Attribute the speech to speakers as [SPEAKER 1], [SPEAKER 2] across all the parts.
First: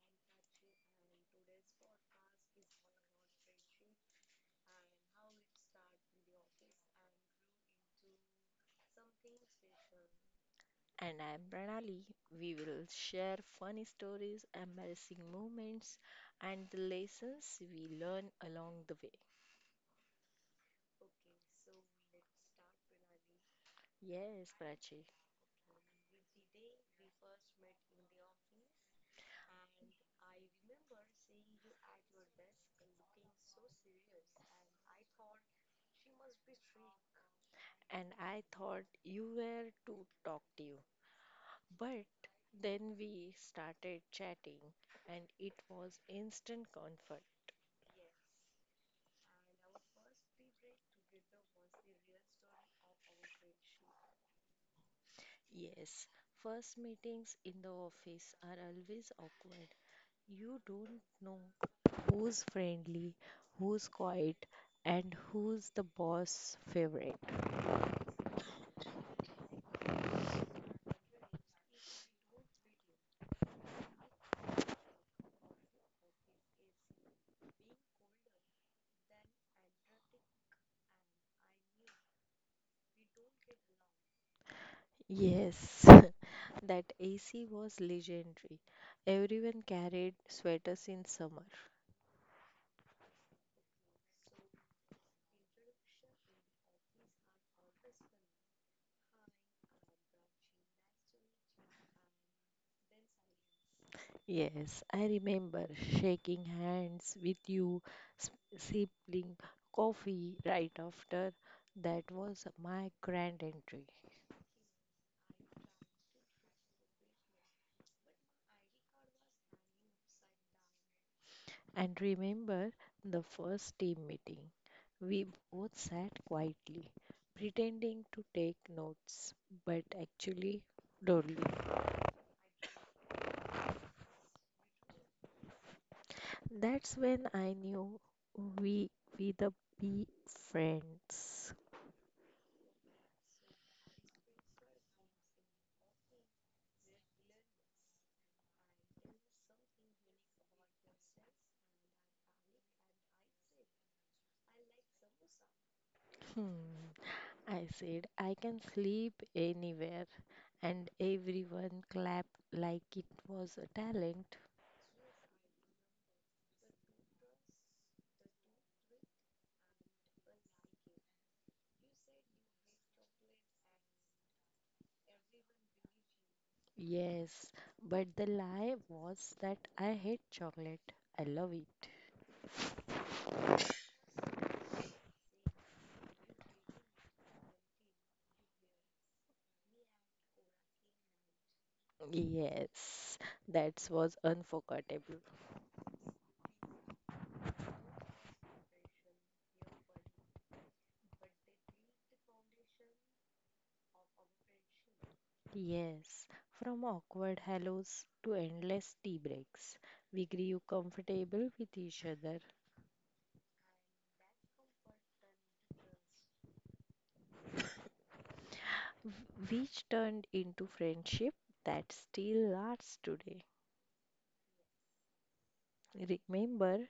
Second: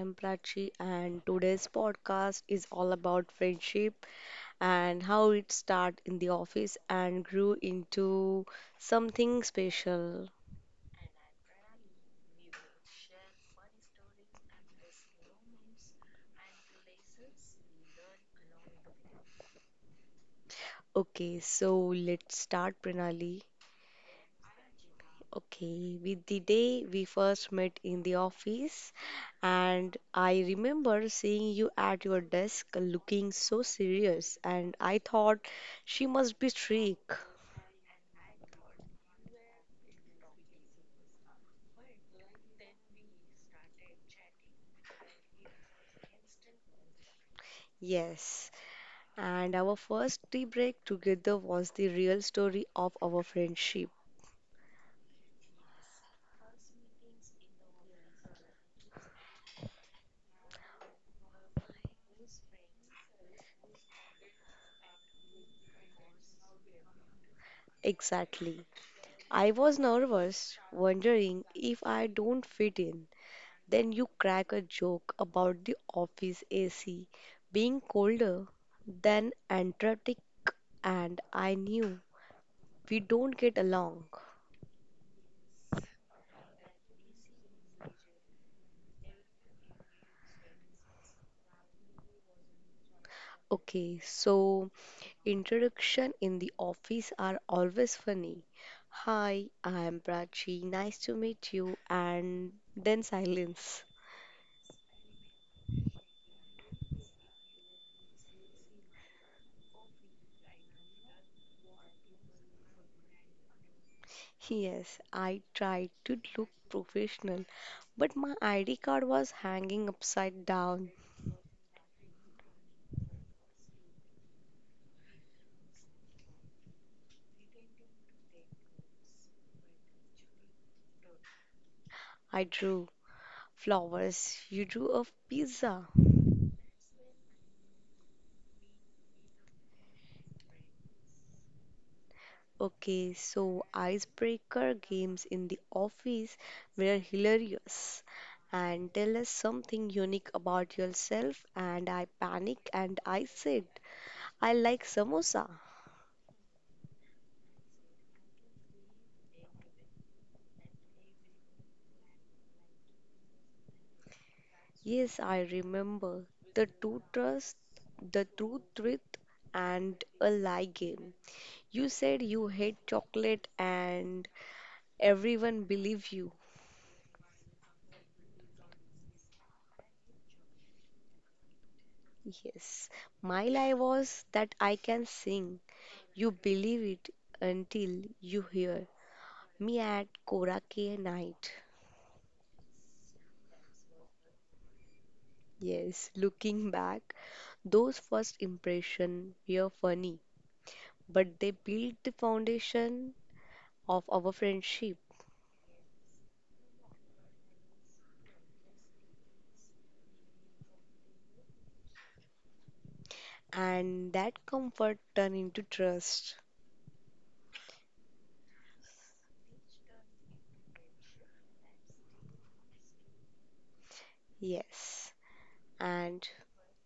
[SPEAKER 1] am Prachi, and today's podcast is all about friendship and how it started in the office and grew into something special.
[SPEAKER 2] And I'm Pranali. We will share funny stories, embarrassing moments, and the lessons we learn along the way.
[SPEAKER 1] Okay, so let's start, Pranali.
[SPEAKER 2] Yes, Prachi.
[SPEAKER 1] Okay, with the day we first met in the office, and I remember seeing you at your desk looking so serious, and I thought she must be strict.
[SPEAKER 2] And I thought you were to talk to you. But then we started chatting, and it was instant comfort.
[SPEAKER 1] Yes, and our first tea break together was the real story of our friendship.
[SPEAKER 2] Yes, first meetings in the office are always awkward. You don't know who's friendly, who's quiet, and who's the boss favorite.
[SPEAKER 1] Exactly. I was nervous, wondering if I don't fit in. Then you crack a joke about the office AC being colder than Antarctic, and I knew we don't get along.
[SPEAKER 2] Yes, that AC was legendary. Everyone carried sweaters in summer.
[SPEAKER 1] Okay, so introduction in the office are always funny. Hi, I am Prachi. Nice to meet you. And then silence.
[SPEAKER 2] Yes, I remember shaking hands with you, s- sipping coffee right after. That was my grand entry.
[SPEAKER 1] Yes, I tried to look professional, but my ID card was hanging upside down.
[SPEAKER 2] And remember the first team meeting. We both sat quietly, pretending to take notes, but actually, dawdling.
[SPEAKER 1] I drew flowers. You drew a pizza.
[SPEAKER 2] That's when I knew we we the be friends.
[SPEAKER 1] Okay, so icebreaker games in the office were hilarious. And tell us something unique about yourself. And I panicked and I said, I like samosa.
[SPEAKER 2] Hmm. I said I can sleep anywhere, and everyone clapped like it was a talent.
[SPEAKER 1] Yes, I remember the two trust, the truth, truth, and a lie game. You said you hate chocolate and everyone believed you.
[SPEAKER 2] Yes, but the lie was that I hate chocolate. I love it.
[SPEAKER 1] Yes, my lie was that I can sing. You believe it until you hear me at Korake night.
[SPEAKER 2] Yes, that was unforgettable.
[SPEAKER 1] Yes, looking back, those first impressions were funny, but they built the foundation of our friendship,
[SPEAKER 2] Yes, from awkward hellos to endless tea breaks, we grew comfortable with each other,
[SPEAKER 1] and that comfort turned into trust.
[SPEAKER 2] which turned into friendship that still lasts today.
[SPEAKER 1] Yes, and
[SPEAKER 2] Remember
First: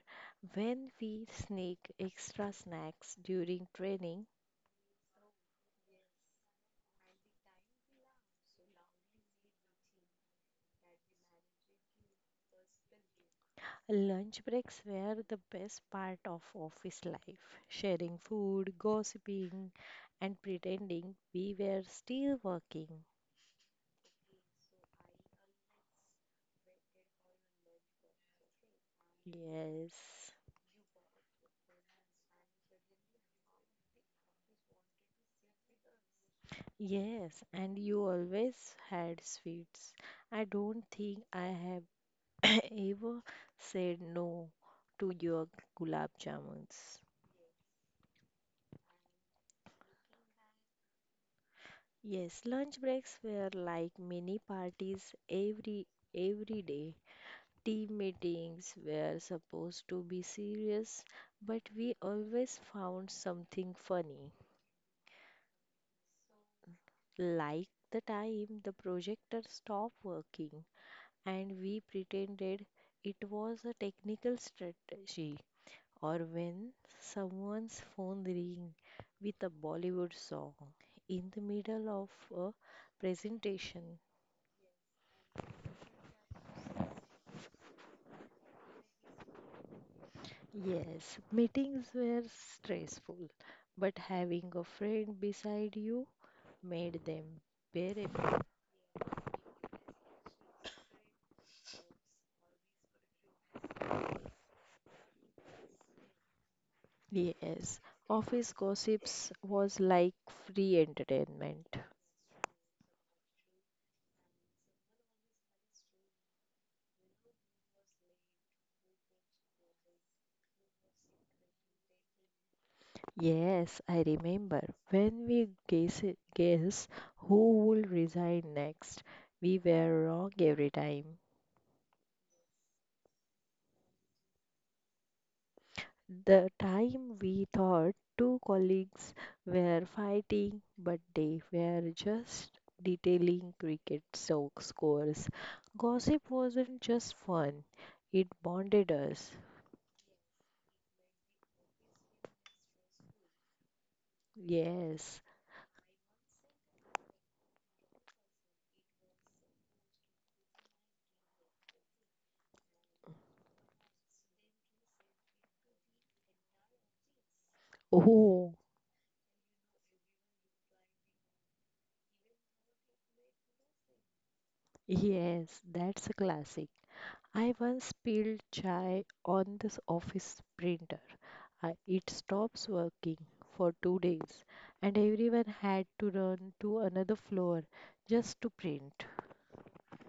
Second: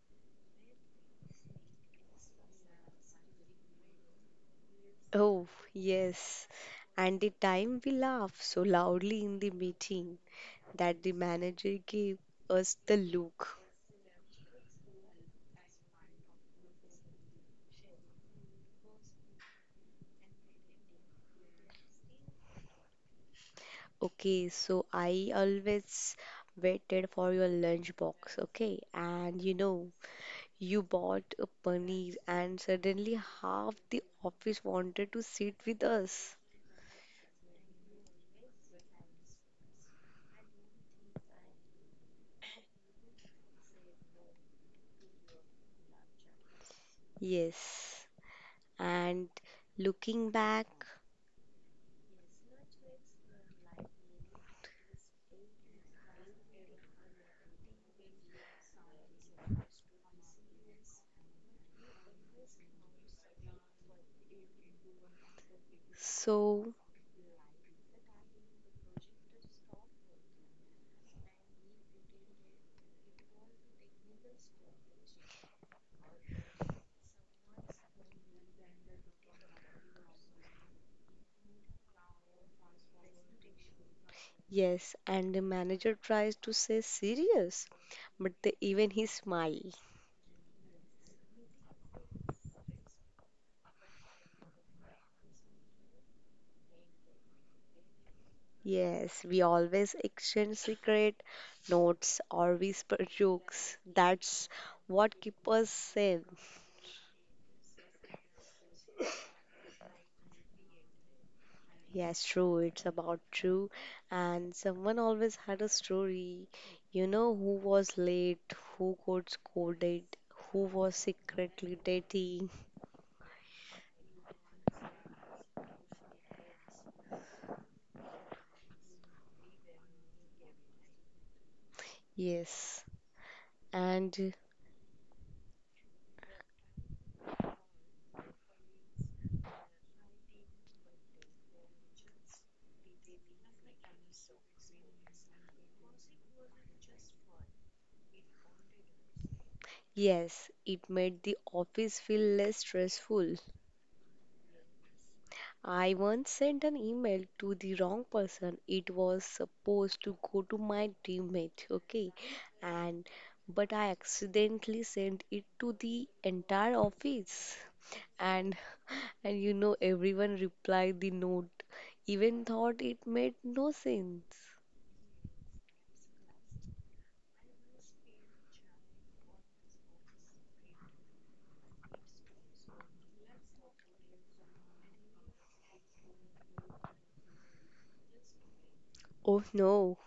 [SPEAKER 2] when we sneak extra snacks during training?
[SPEAKER 1] oh, yes, and the time we laughed so loudly in the meeting that the manager gave us the look.
[SPEAKER 2] Lunch breaks were the best part of office life. Sharing food, gossiping, and pretending we were still working.
[SPEAKER 1] Okay, so I always waited for your lunch box, okay? And you know,
[SPEAKER 2] Yes.
[SPEAKER 1] you bought a paneer and suddenly half the office wanted to sit with us.
[SPEAKER 2] Yes, and you always had sweets. I don't think I have Eva said no to your gulab jamuns.
[SPEAKER 1] Yes. And looking back,
[SPEAKER 2] Yes, lunch breaks were like mini parties every every day. Team meetings were supposed to be serious, but we always found something funny,
[SPEAKER 1] so
[SPEAKER 2] like the time the projector stopped working and we pretended it was a technical strategy, or when someone's phone ring with a Bollywood song in the middle of a presentation.
[SPEAKER 1] yes, and the manager tries to say serious, but the, even he smile.
[SPEAKER 2] Yes, meetings were stressful, but having a friend beside you made them bearable.
[SPEAKER 1] Yes, we always exchange secret notes or whisper jokes. That's what keep us sane.
[SPEAKER 2] Yes, office gossips was like free entertainment.
[SPEAKER 1] Yes, true. It's about true. And someone always had a story. You know who was late, who got scolded, who was secretly dating.
[SPEAKER 2] Yes, I remember when we guess who will resign next. We were wrong every time.
[SPEAKER 1] Yes. And
[SPEAKER 2] The time we thought two colleagues were fighting, but they were just detailing cricket scores. Gossip wasn't just fun, it bonded us.
[SPEAKER 1] yes, it made the office feel less stressful.
[SPEAKER 2] Yes.
[SPEAKER 1] I once sent an email to the wrong person. It was supposed to go to my teammate, okay? And but I accidentally sent it to the entire office.
[SPEAKER 2] Oh,
[SPEAKER 1] And and you know everyone replied the note, even thought it made no sense.
[SPEAKER 2] yes, that's a classic. I once spilled chai on this office printer. I, it stops working for 2 days, and everyone had to run to another floor just to print.
[SPEAKER 1] Oh no,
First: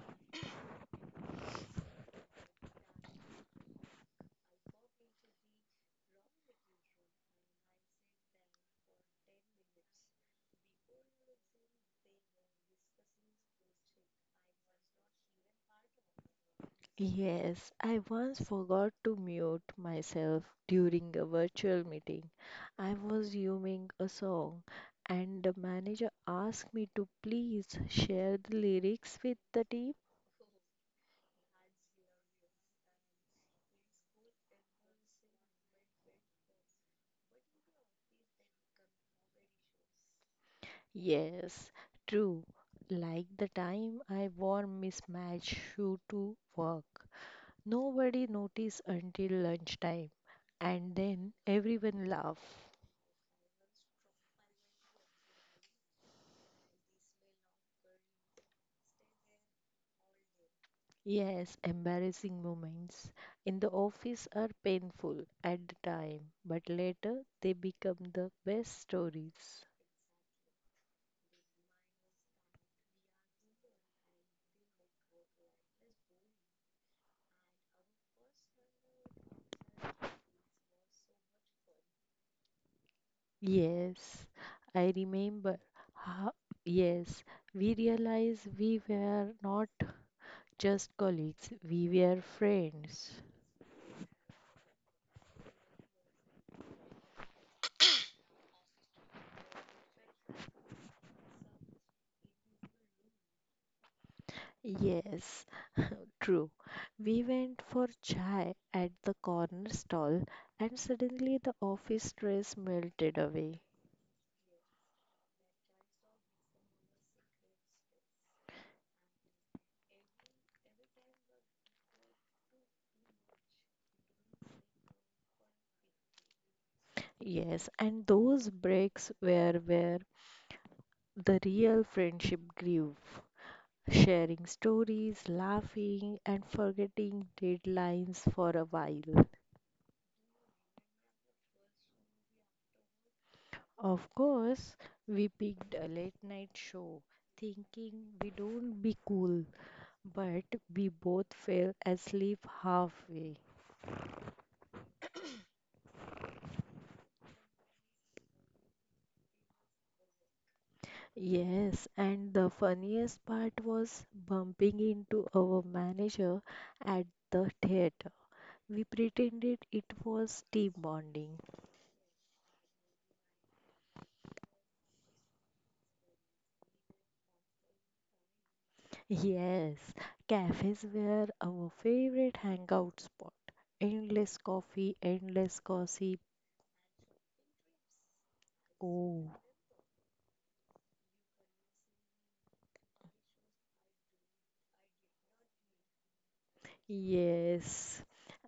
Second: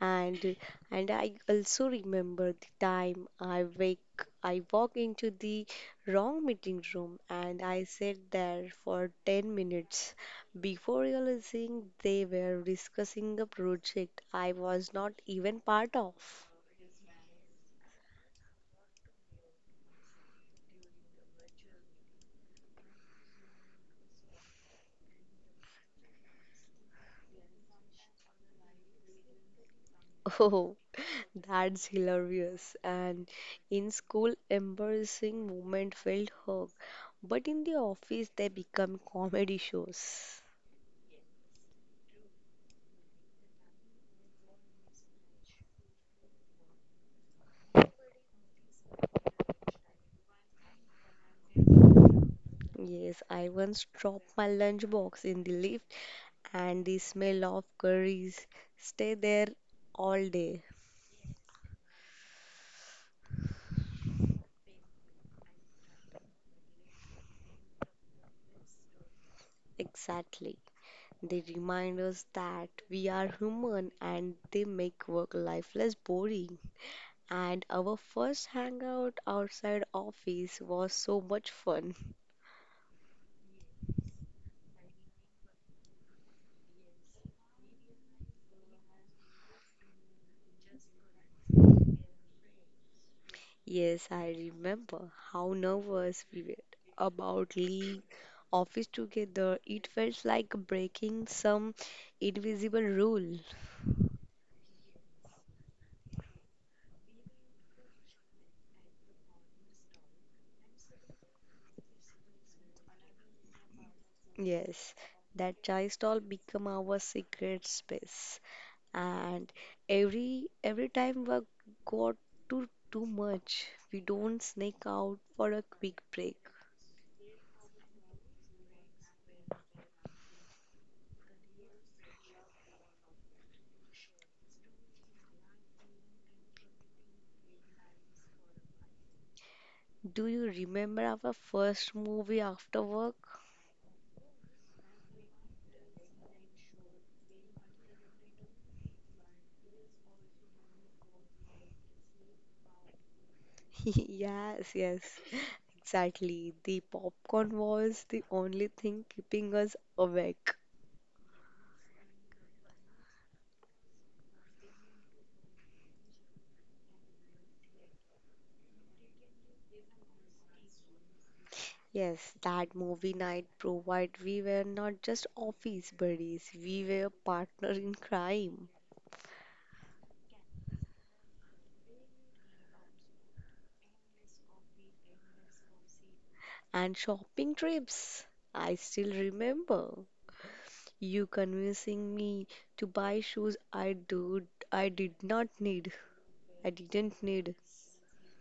[SPEAKER 1] and and I also remember the time I walk into the wrong meeting room and I sat there for 10 minutes before realizing they were discussing a project I was not even part of.
[SPEAKER 2] Yes, I once forgot to mute myself during a virtual meeting. I was humming a song, and the manager asked me to please share the lyrics with the team.
[SPEAKER 1] Oh, that's hilarious. And in school, embarrassing moment felt hug, but in the office, they become comedy shows.
[SPEAKER 2] Yes, true. Like the time I wore mismatched shoe to work. Nobody noticed until lunchtime, and then everyone laughed.
[SPEAKER 1] Yes, I once dropped my lunchbox in the lift, and the smell of curries stay there all day.
[SPEAKER 2] Yes, embarrassing moments in the office are painful at the time, but later they become the best stories.
[SPEAKER 1] Exactly. They remind us that we are human and they make work life less boring. And our first hangout outside office was so much fun.
[SPEAKER 2] Yes, I remember how, yes, we realized we were not just colleagues, we were friends.
[SPEAKER 1] Yes, I remember how nervous we were about leaving office together. It felt like breaking some invisible rule.
[SPEAKER 2] Yes, true. We went for chai at the corner stall, and suddenly the office stress melted away.
[SPEAKER 1] Yes, that chai stall become our secret space. And every time we got to too much, we don't sneak out for a quick break.
[SPEAKER 2] Yes, and those breaks were where the real friendship grew. Sharing stories, laughing, and forgetting deadlines for a while.
[SPEAKER 1] Do you remember our first movie after work?
[SPEAKER 2] Of course, we picked a late night show, thinking we don't be cool, but we both fell asleep halfway.
[SPEAKER 1] Yes, yes, exactly. The popcorn was the only thing keeping us awake.
[SPEAKER 2] Yes, and the funniest part was bumping into our manager at the theater. We pretended it was team bonding.
[SPEAKER 1] Yes, that movie night provide we were not just office buddies, we were partner in crime.
[SPEAKER 2] Yes, cafes were our favorite hangout spot. Endless coffee, endless gossip.
[SPEAKER 1] And shopping trips. I still
[SPEAKER 2] Oh,
[SPEAKER 1] remember you convincing me to buy shoes I did not need. I didn't need.
[SPEAKER 2] yes.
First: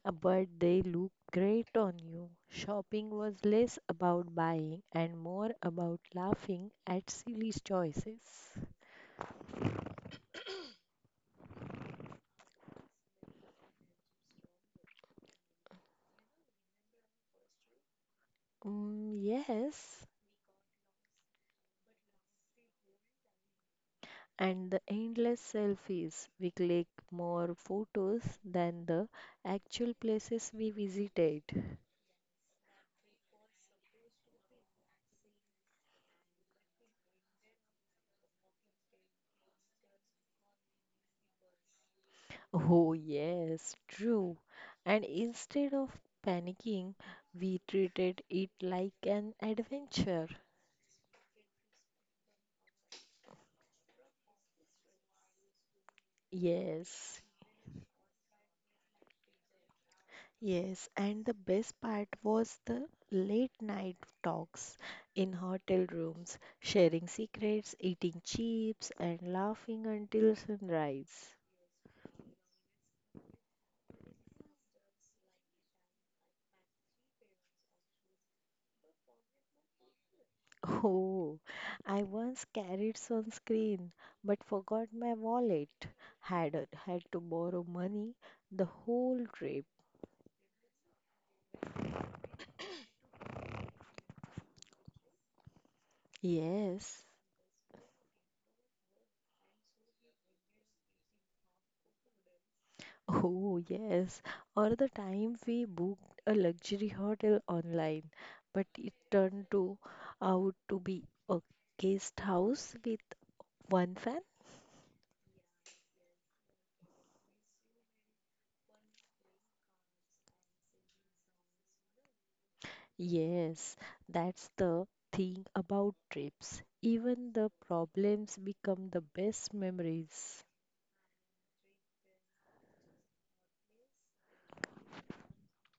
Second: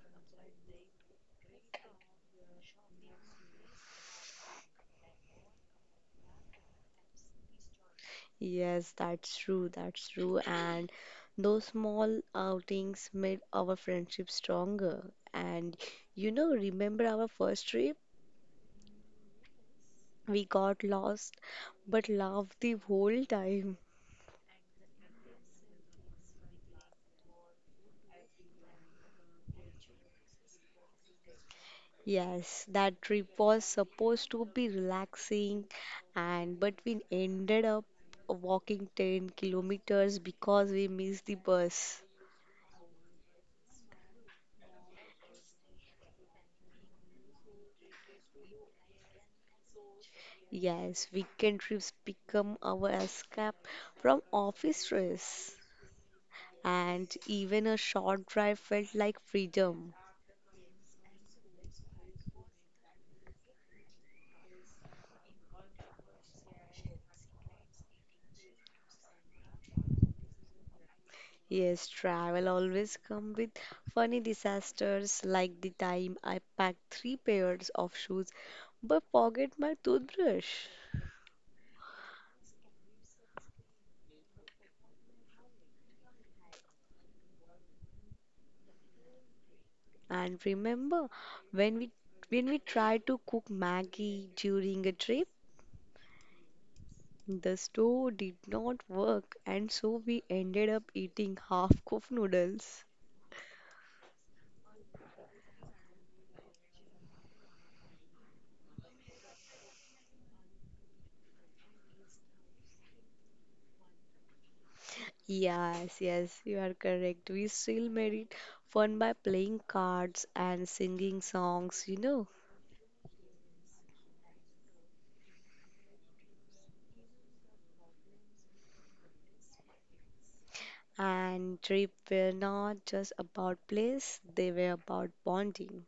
[SPEAKER 2] But they look great on you. Shopping was less about buying and more about laughing at silly choices.
[SPEAKER 1] Yes, that's true, that's true. And those small outings made our friendship stronger. And remember our first trip?
[SPEAKER 2] Mm, yes.
[SPEAKER 1] We got lost but laughed the whole time.
[SPEAKER 2] And the endless selfies. We click more photos than the actual places we visited.
[SPEAKER 1] Yes, that trip was supposed to be relaxing and but we ended up walking 10 kilometers because we missed the bus.
[SPEAKER 2] Oh, yes, true. And instead of panicking, we treated it like an adventure.
[SPEAKER 1] Yes, weekend trips become our escape from office stress, and
[SPEAKER 2] Yes.
[SPEAKER 1] even a short drive felt like freedom.
[SPEAKER 2] Yes, and the best part was the late night talks in hotel rooms, sharing secrets, eating chips, and laughing until sunrise.
[SPEAKER 1] Yes, travel always come with funny disasters like the time I packed three pairs of shoes but forget my toothbrush.
[SPEAKER 2] Oh, I once carried sunscreen but forgot my wallet. Had to borrow money the whole trip.
[SPEAKER 1] And remember, when we when we tried to cook Maggie during a trip,
[SPEAKER 2] Yes.
[SPEAKER 1] the stove did not work, and so we ended up eating half-cooked noodles.
[SPEAKER 2] Oh, yes. Or the time we booked a luxury hotel online, but it turned to out to be a guest house with one fan.
[SPEAKER 1] Yes, yes, you are correct. We still made it fun by playing cards and singing songs.
[SPEAKER 2] Yes, that's the thing about trips. Even the problems become the best memories.
[SPEAKER 1] And trip were not just about place, they were about bonding.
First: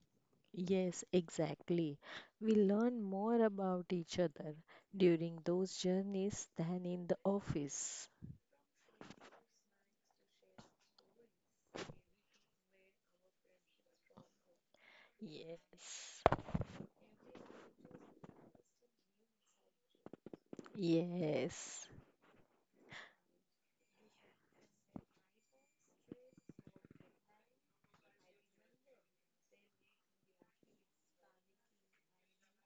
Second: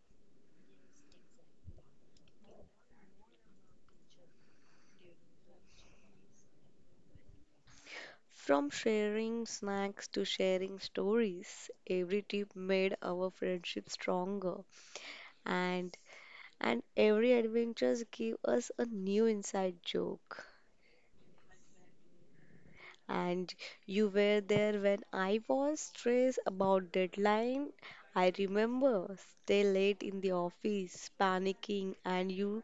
[SPEAKER 2] Yes, exactly. We learn more about each other during those journeys than in the office.
[SPEAKER 1] From sharing snacks to sharing stories, every trip made our friendship stronger, and
[SPEAKER 2] Yes.
[SPEAKER 1] and every adventures gave us a new inside joke.
[SPEAKER 2] Yes.
[SPEAKER 1] And you were there when I was stressed about deadline. I remember stay late in the office, panicking, and you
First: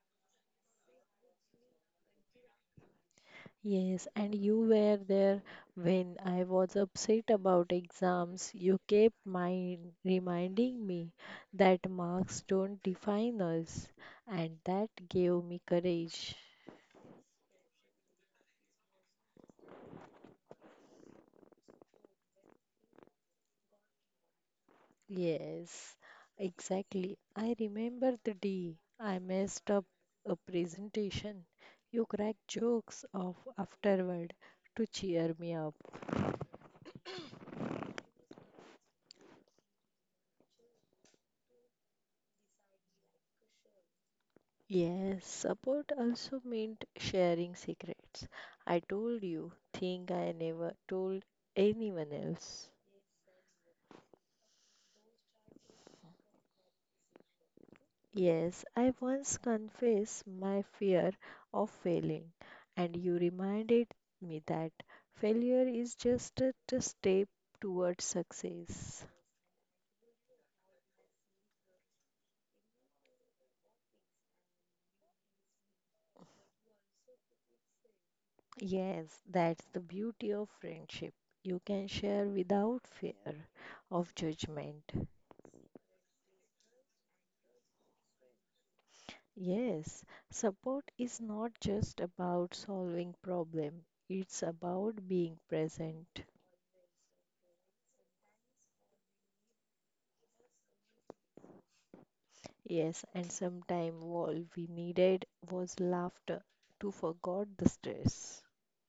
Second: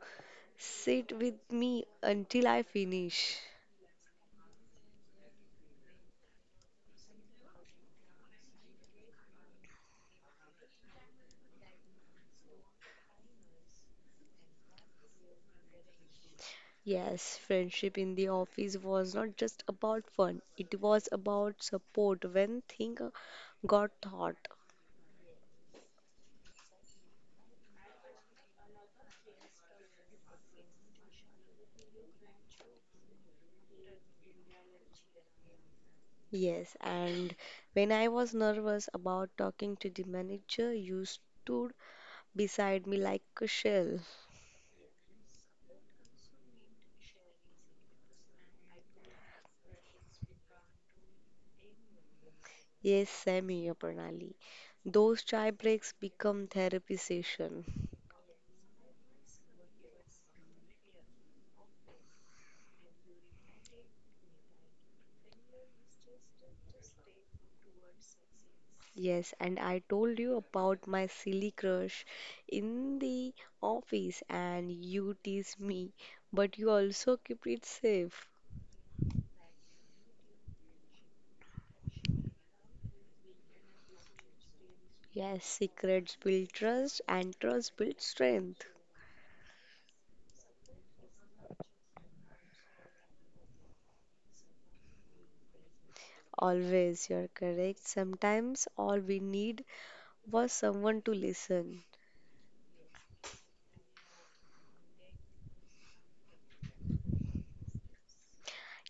[SPEAKER 1] sit with me until I finish.
[SPEAKER 2] Yes, and you were there when I was upset about exams. You kept mind reminding me that marks don't define us, and that gave me courage.
[SPEAKER 1] Yes, friendship in the office was not just about fun, it was about support when things got thought.
[SPEAKER 2] Yes, exactly. I remember the day I messed up a presentation. You cracked jokes of afterward to cheer me up.
[SPEAKER 1] Yes, and when I was nervous about talking to the manager, you stood beside me like a shell.
[SPEAKER 2] Yes, support also meant sharing secrets. I told you, thing I never told anyone else.
[SPEAKER 1] Yes, Sammy Aparnali. Those chai breaks become therapy session.
[SPEAKER 2] Yes, I once confessed my fear of failing, and you reminded me that failure is just a step towards success.
[SPEAKER 1] Yes, and I told you about my silly crush in the office, and you teased me, but you also keep it safe.
[SPEAKER 2] Yes, that's the beauty of friendship. You can share without fear of judgment.
[SPEAKER 1] Yes, secrets build trust, and trust builds strength.
[SPEAKER 2] Yes, support is not just about solving problem, it's about being present.
[SPEAKER 1] Always, you're correct. Sometimes all we need was someone to listen.
[SPEAKER 2] Yes, and sometime all we needed was laughter to forget the stress.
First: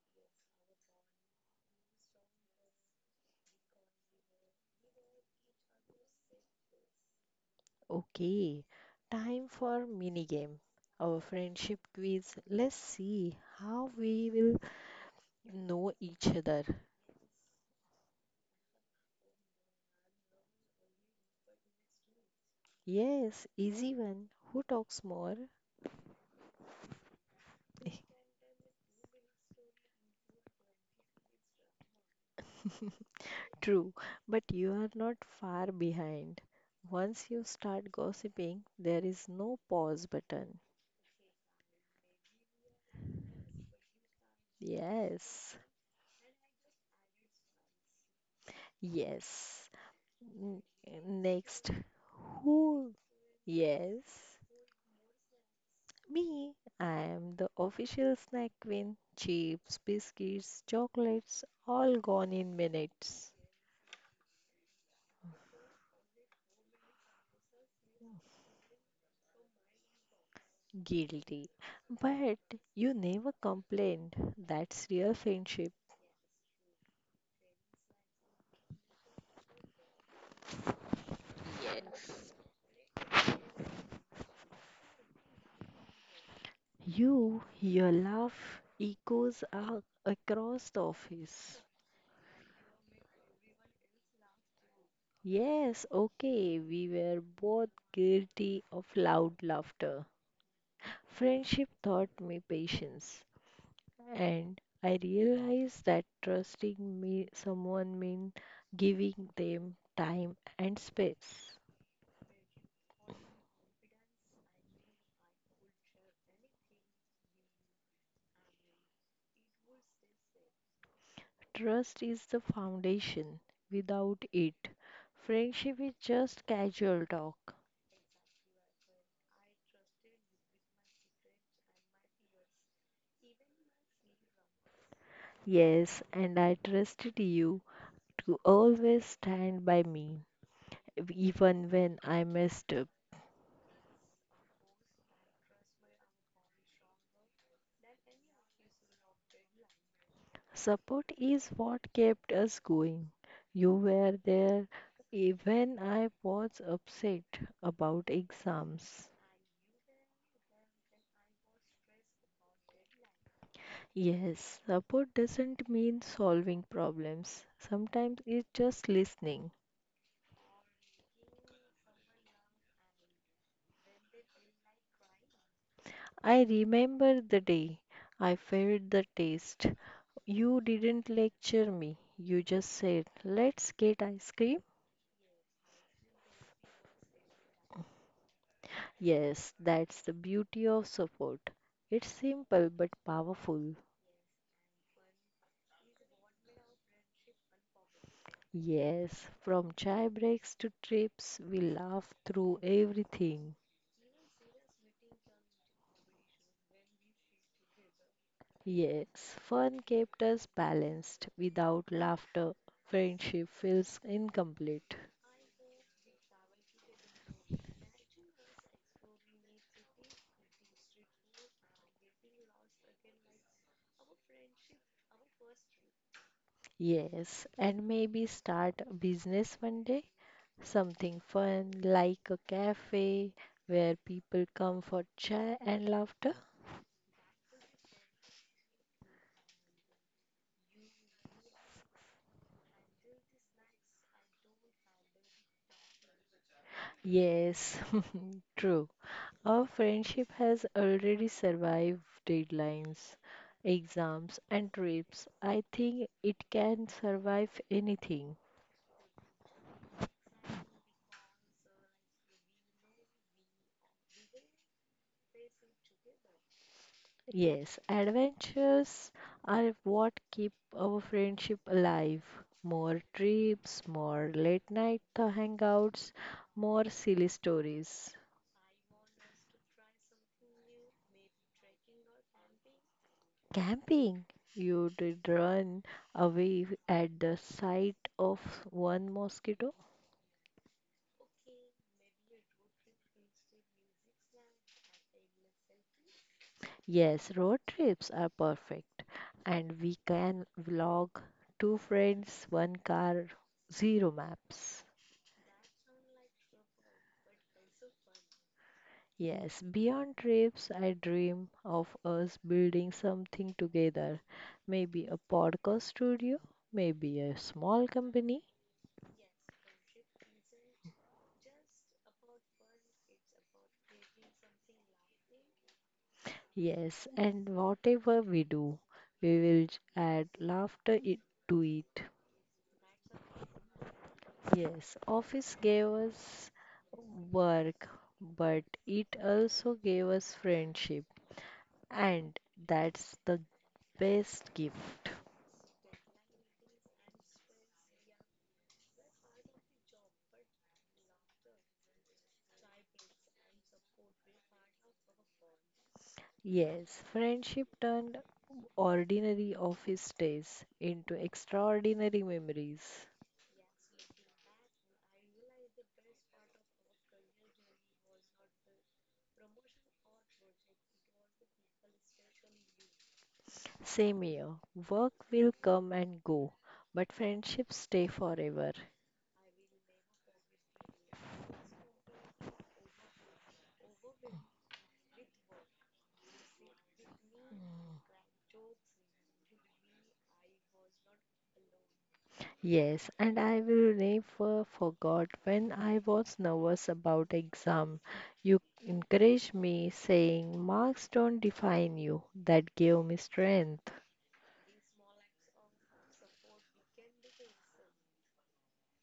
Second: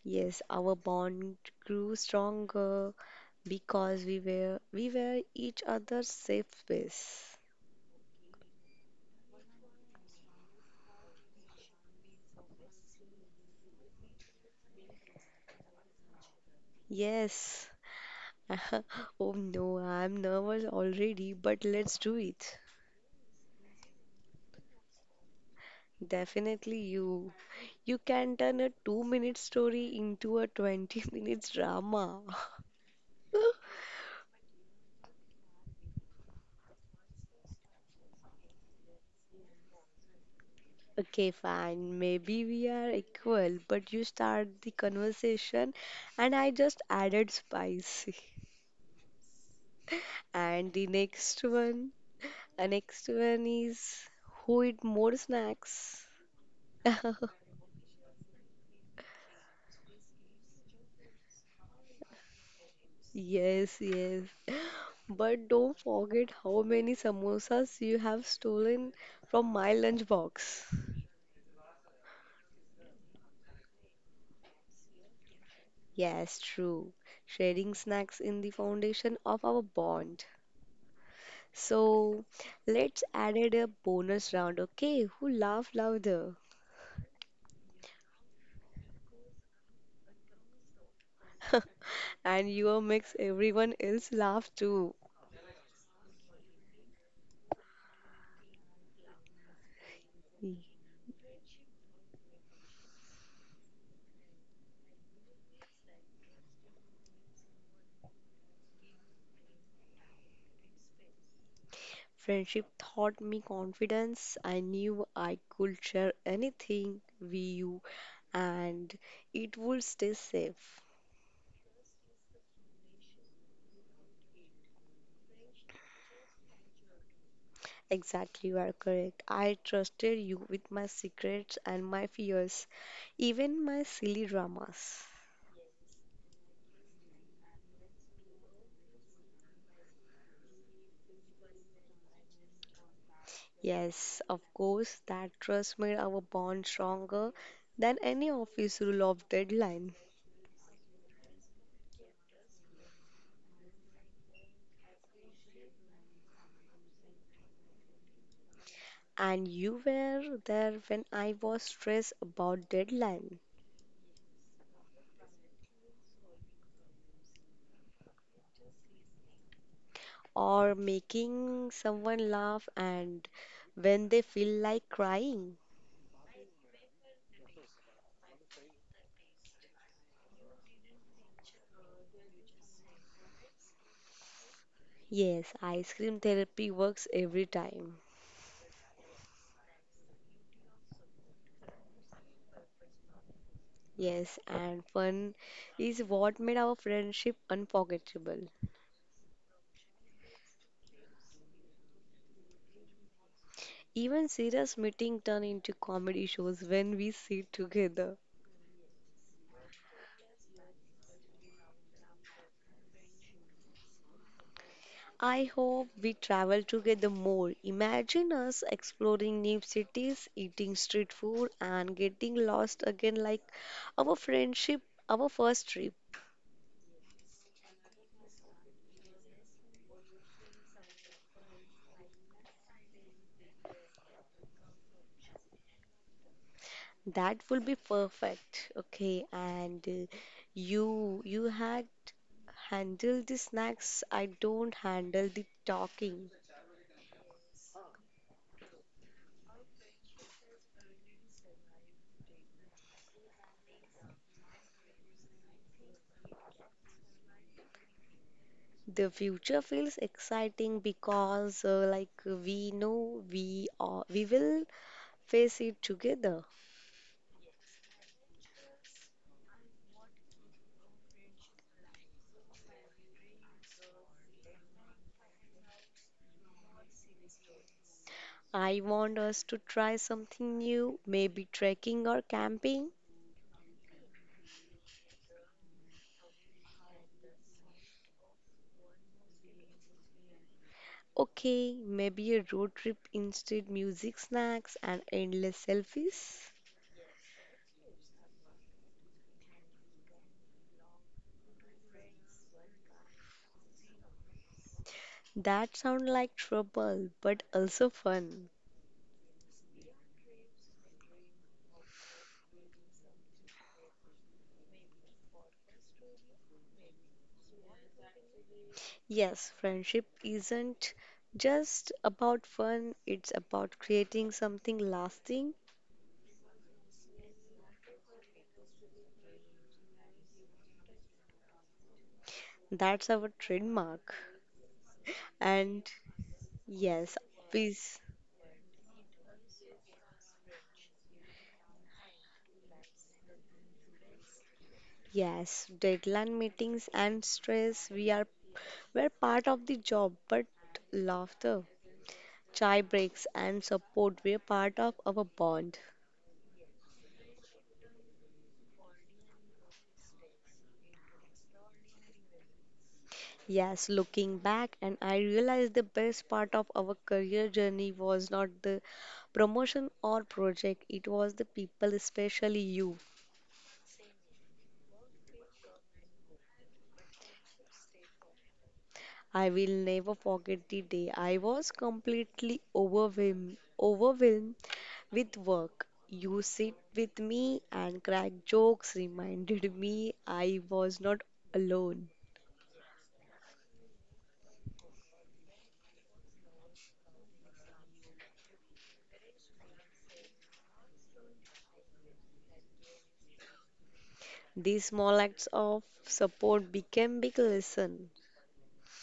[SPEAKER 1] Yes, our bond grew stronger because we were each other's safe space.
[SPEAKER 2] Okay, time for mini game. Our friendship quiz. Let's see how we will know each other.
[SPEAKER 1] Yes. Oh no, I'm nervous already, but let's do it.
[SPEAKER 2] Yes, easy one. Who talks more?
[SPEAKER 1] Definitely you. You can turn a 2 minute story into a 20 minutes drama.
[SPEAKER 2] True, but you are not far behind. Once you start gossiping, there is no pause button.
[SPEAKER 1] Okay, fine. Maybe we are equal, but you start the
[SPEAKER 2] Yes,
[SPEAKER 1] conversation and I just added spicy.
[SPEAKER 2] yes. N-
[SPEAKER 1] And
[SPEAKER 2] Next,
[SPEAKER 1] the
[SPEAKER 2] who?
[SPEAKER 1] next one is
[SPEAKER 2] Yes,
[SPEAKER 1] who eat more snacks?
[SPEAKER 2] me. I am the official snack queen. Chips, biscuits, chocolates, all gone in minutes.
[SPEAKER 1] Yes, yes. But don't forget how many samosas you have stolen from my lunchbox.
[SPEAKER 2] Guilty. But you never complained. That's real friendship.
[SPEAKER 1] Yes, true. Sharing snacks in the foundation of our bond. So
[SPEAKER 2] Yes.
[SPEAKER 1] let's add it a bonus round, okay? Who laugh louder?
[SPEAKER 2] You, your laugh echoes across the office.
[SPEAKER 1] And you makes everyone else laugh too.
[SPEAKER 2] Yes, okay, we were both guilty of loud laughter. Friendship taught me patience, and I realized that trusting me someone means giving them time and space.
[SPEAKER 1] Friendship taught me confidence. I knew I could share anything with you and it would stay safe.
[SPEAKER 2] Trust is the foundation. Without it, friendship is just casual talk.
[SPEAKER 1] Exactly, you are correct. I trusted you with my secrets and my fears, even my silly dramas.
[SPEAKER 2] Yes, and I trusted you to always stand by me, even when I messed up.
[SPEAKER 1] Yes, of course, that trust made our bond stronger than any office rule of deadline.
[SPEAKER 2] Support is what kept us going. You were there even I was upset about exams.
[SPEAKER 1] And you were there when I was stressed about deadline
[SPEAKER 2] Yes, support doesn't mean solving problems. Sometimes it's just listening.
[SPEAKER 1] or making someone laugh and when they feel like crying.
[SPEAKER 2] I remember the day I failed the test. You didn't lecture me. You just said, let's get ice cream.
[SPEAKER 1] Yes, ice cream therapy works every time.
[SPEAKER 2] Yes, that's the beauty of support. It's simple but powerful.
[SPEAKER 1] Yes, and fun is what made our friendship unforgettable.
[SPEAKER 2] Yes, from chai breaks to trips, we laugh through everything.
[SPEAKER 1] Even serious meeting turned into comedy shows when we sit together.
[SPEAKER 2] Yes, fun kept us balanced. Without laughter, friendship feels incomplete.
[SPEAKER 1] I hope we travel together more. Imagine us exploring new cities, eating street food, and getting lost again like our friendship, our first trip.
[SPEAKER 2] Yes, and maybe start a business one day. Something fun like a cafe where people come for chai and laughter.
[SPEAKER 1] That will be perfect. Okay, and you had handle the snacks. I don't handle the talking.
[SPEAKER 2] Yes, true. Our friendship has already survived deadlines, exams, and trips. I think it can survive anything.
[SPEAKER 1] The future feels exciting because, we know we will face it together.
[SPEAKER 2] Yes, adventures are what keep our friendship alive. More trips, more late night hangouts, more silly stories.
[SPEAKER 1] I want us to try something new, maybe trekking or camping.
[SPEAKER 2] Camping. You did run away at the sight of one mosquito.
[SPEAKER 1] Okay, maybe a road trip instead, music snacks and endless selfies.
[SPEAKER 2] Yes, road trips are perfect. And we can vlog two friends, one car, zero maps.
[SPEAKER 1] That sound like trouble, but also fun.
[SPEAKER 2] Yes, beyond trips, I dream of us building something together. Maybe a podcast studio, maybe a small company.
[SPEAKER 1] Yes, friendship isn't just about fun, it's about creating something lasting.
[SPEAKER 2] Yes, and whatever we do, we will add laughter to it.
[SPEAKER 1] That's our trademark.
[SPEAKER 2] Yes, office gave
[SPEAKER 1] And
[SPEAKER 2] us
[SPEAKER 1] yes,
[SPEAKER 2] work,
[SPEAKER 1] please,
[SPEAKER 2] but it also gave us friendship, and that's the best gift.
[SPEAKER 1] yes, deadline meetings and stress, we're part of the job, but laughter, chai breaks and support, we're part of our bond.
[SPEAKER 2] Yes, friendship turned ordinary office days into extraordinary memories.
[SPEAKER 1] Yes, looking back, and I realized the best part of our career journey was not the promotion or project, it was the people, especially you.
[SPEAKER 2] Same here, work will come and go, but friendships stay forever.
[SPEAKER 1] I will never forget the day I was completely overwhelmed, overwhelmed with work. You sit with me and crack jokes reminded me I was not alone.
[SPEAKER 2] Yes, and I will never forget when I was nervous about exam. You encouraged me saying marks don't define you. That gave me strength.
[SPEAKER 1] These small acts of support became big lesson,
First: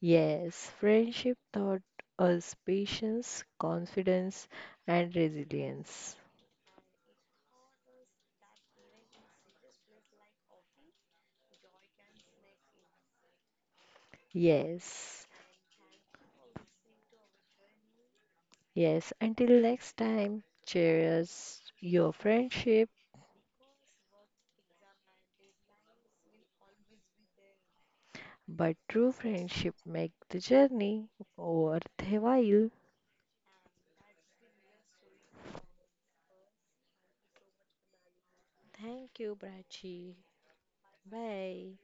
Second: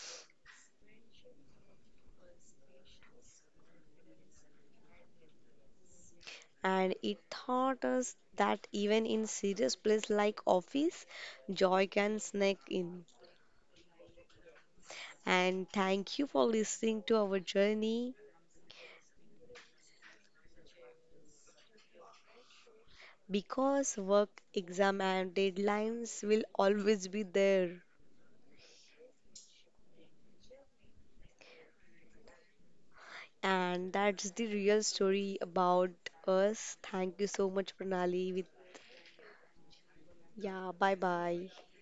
[SPEAKER 2] Yes, friendship taught us patience, confidence, and resilience.
[SPEAKER 1] and it taught us that even in serious place like office, joy can sneak in.
[SPEAKER 2] Yes,
[SPEAKER 1] And thank you for listening to our journey
[SPEAKER 2] yes. Until next time, cherish your friendship,
[SPEAKER 1] because work, exam and deadlines will always be there.
[SPEAKER 2] but true friendship make the journey worth a while.
[SPEAKER 1] And that's the real story about us. Thank you so much, Pranali.
[SPEAKER 2] Thank you, Prachi.
[SPEAKER 1] Bye bye.
[SPEAKER 2] Bye.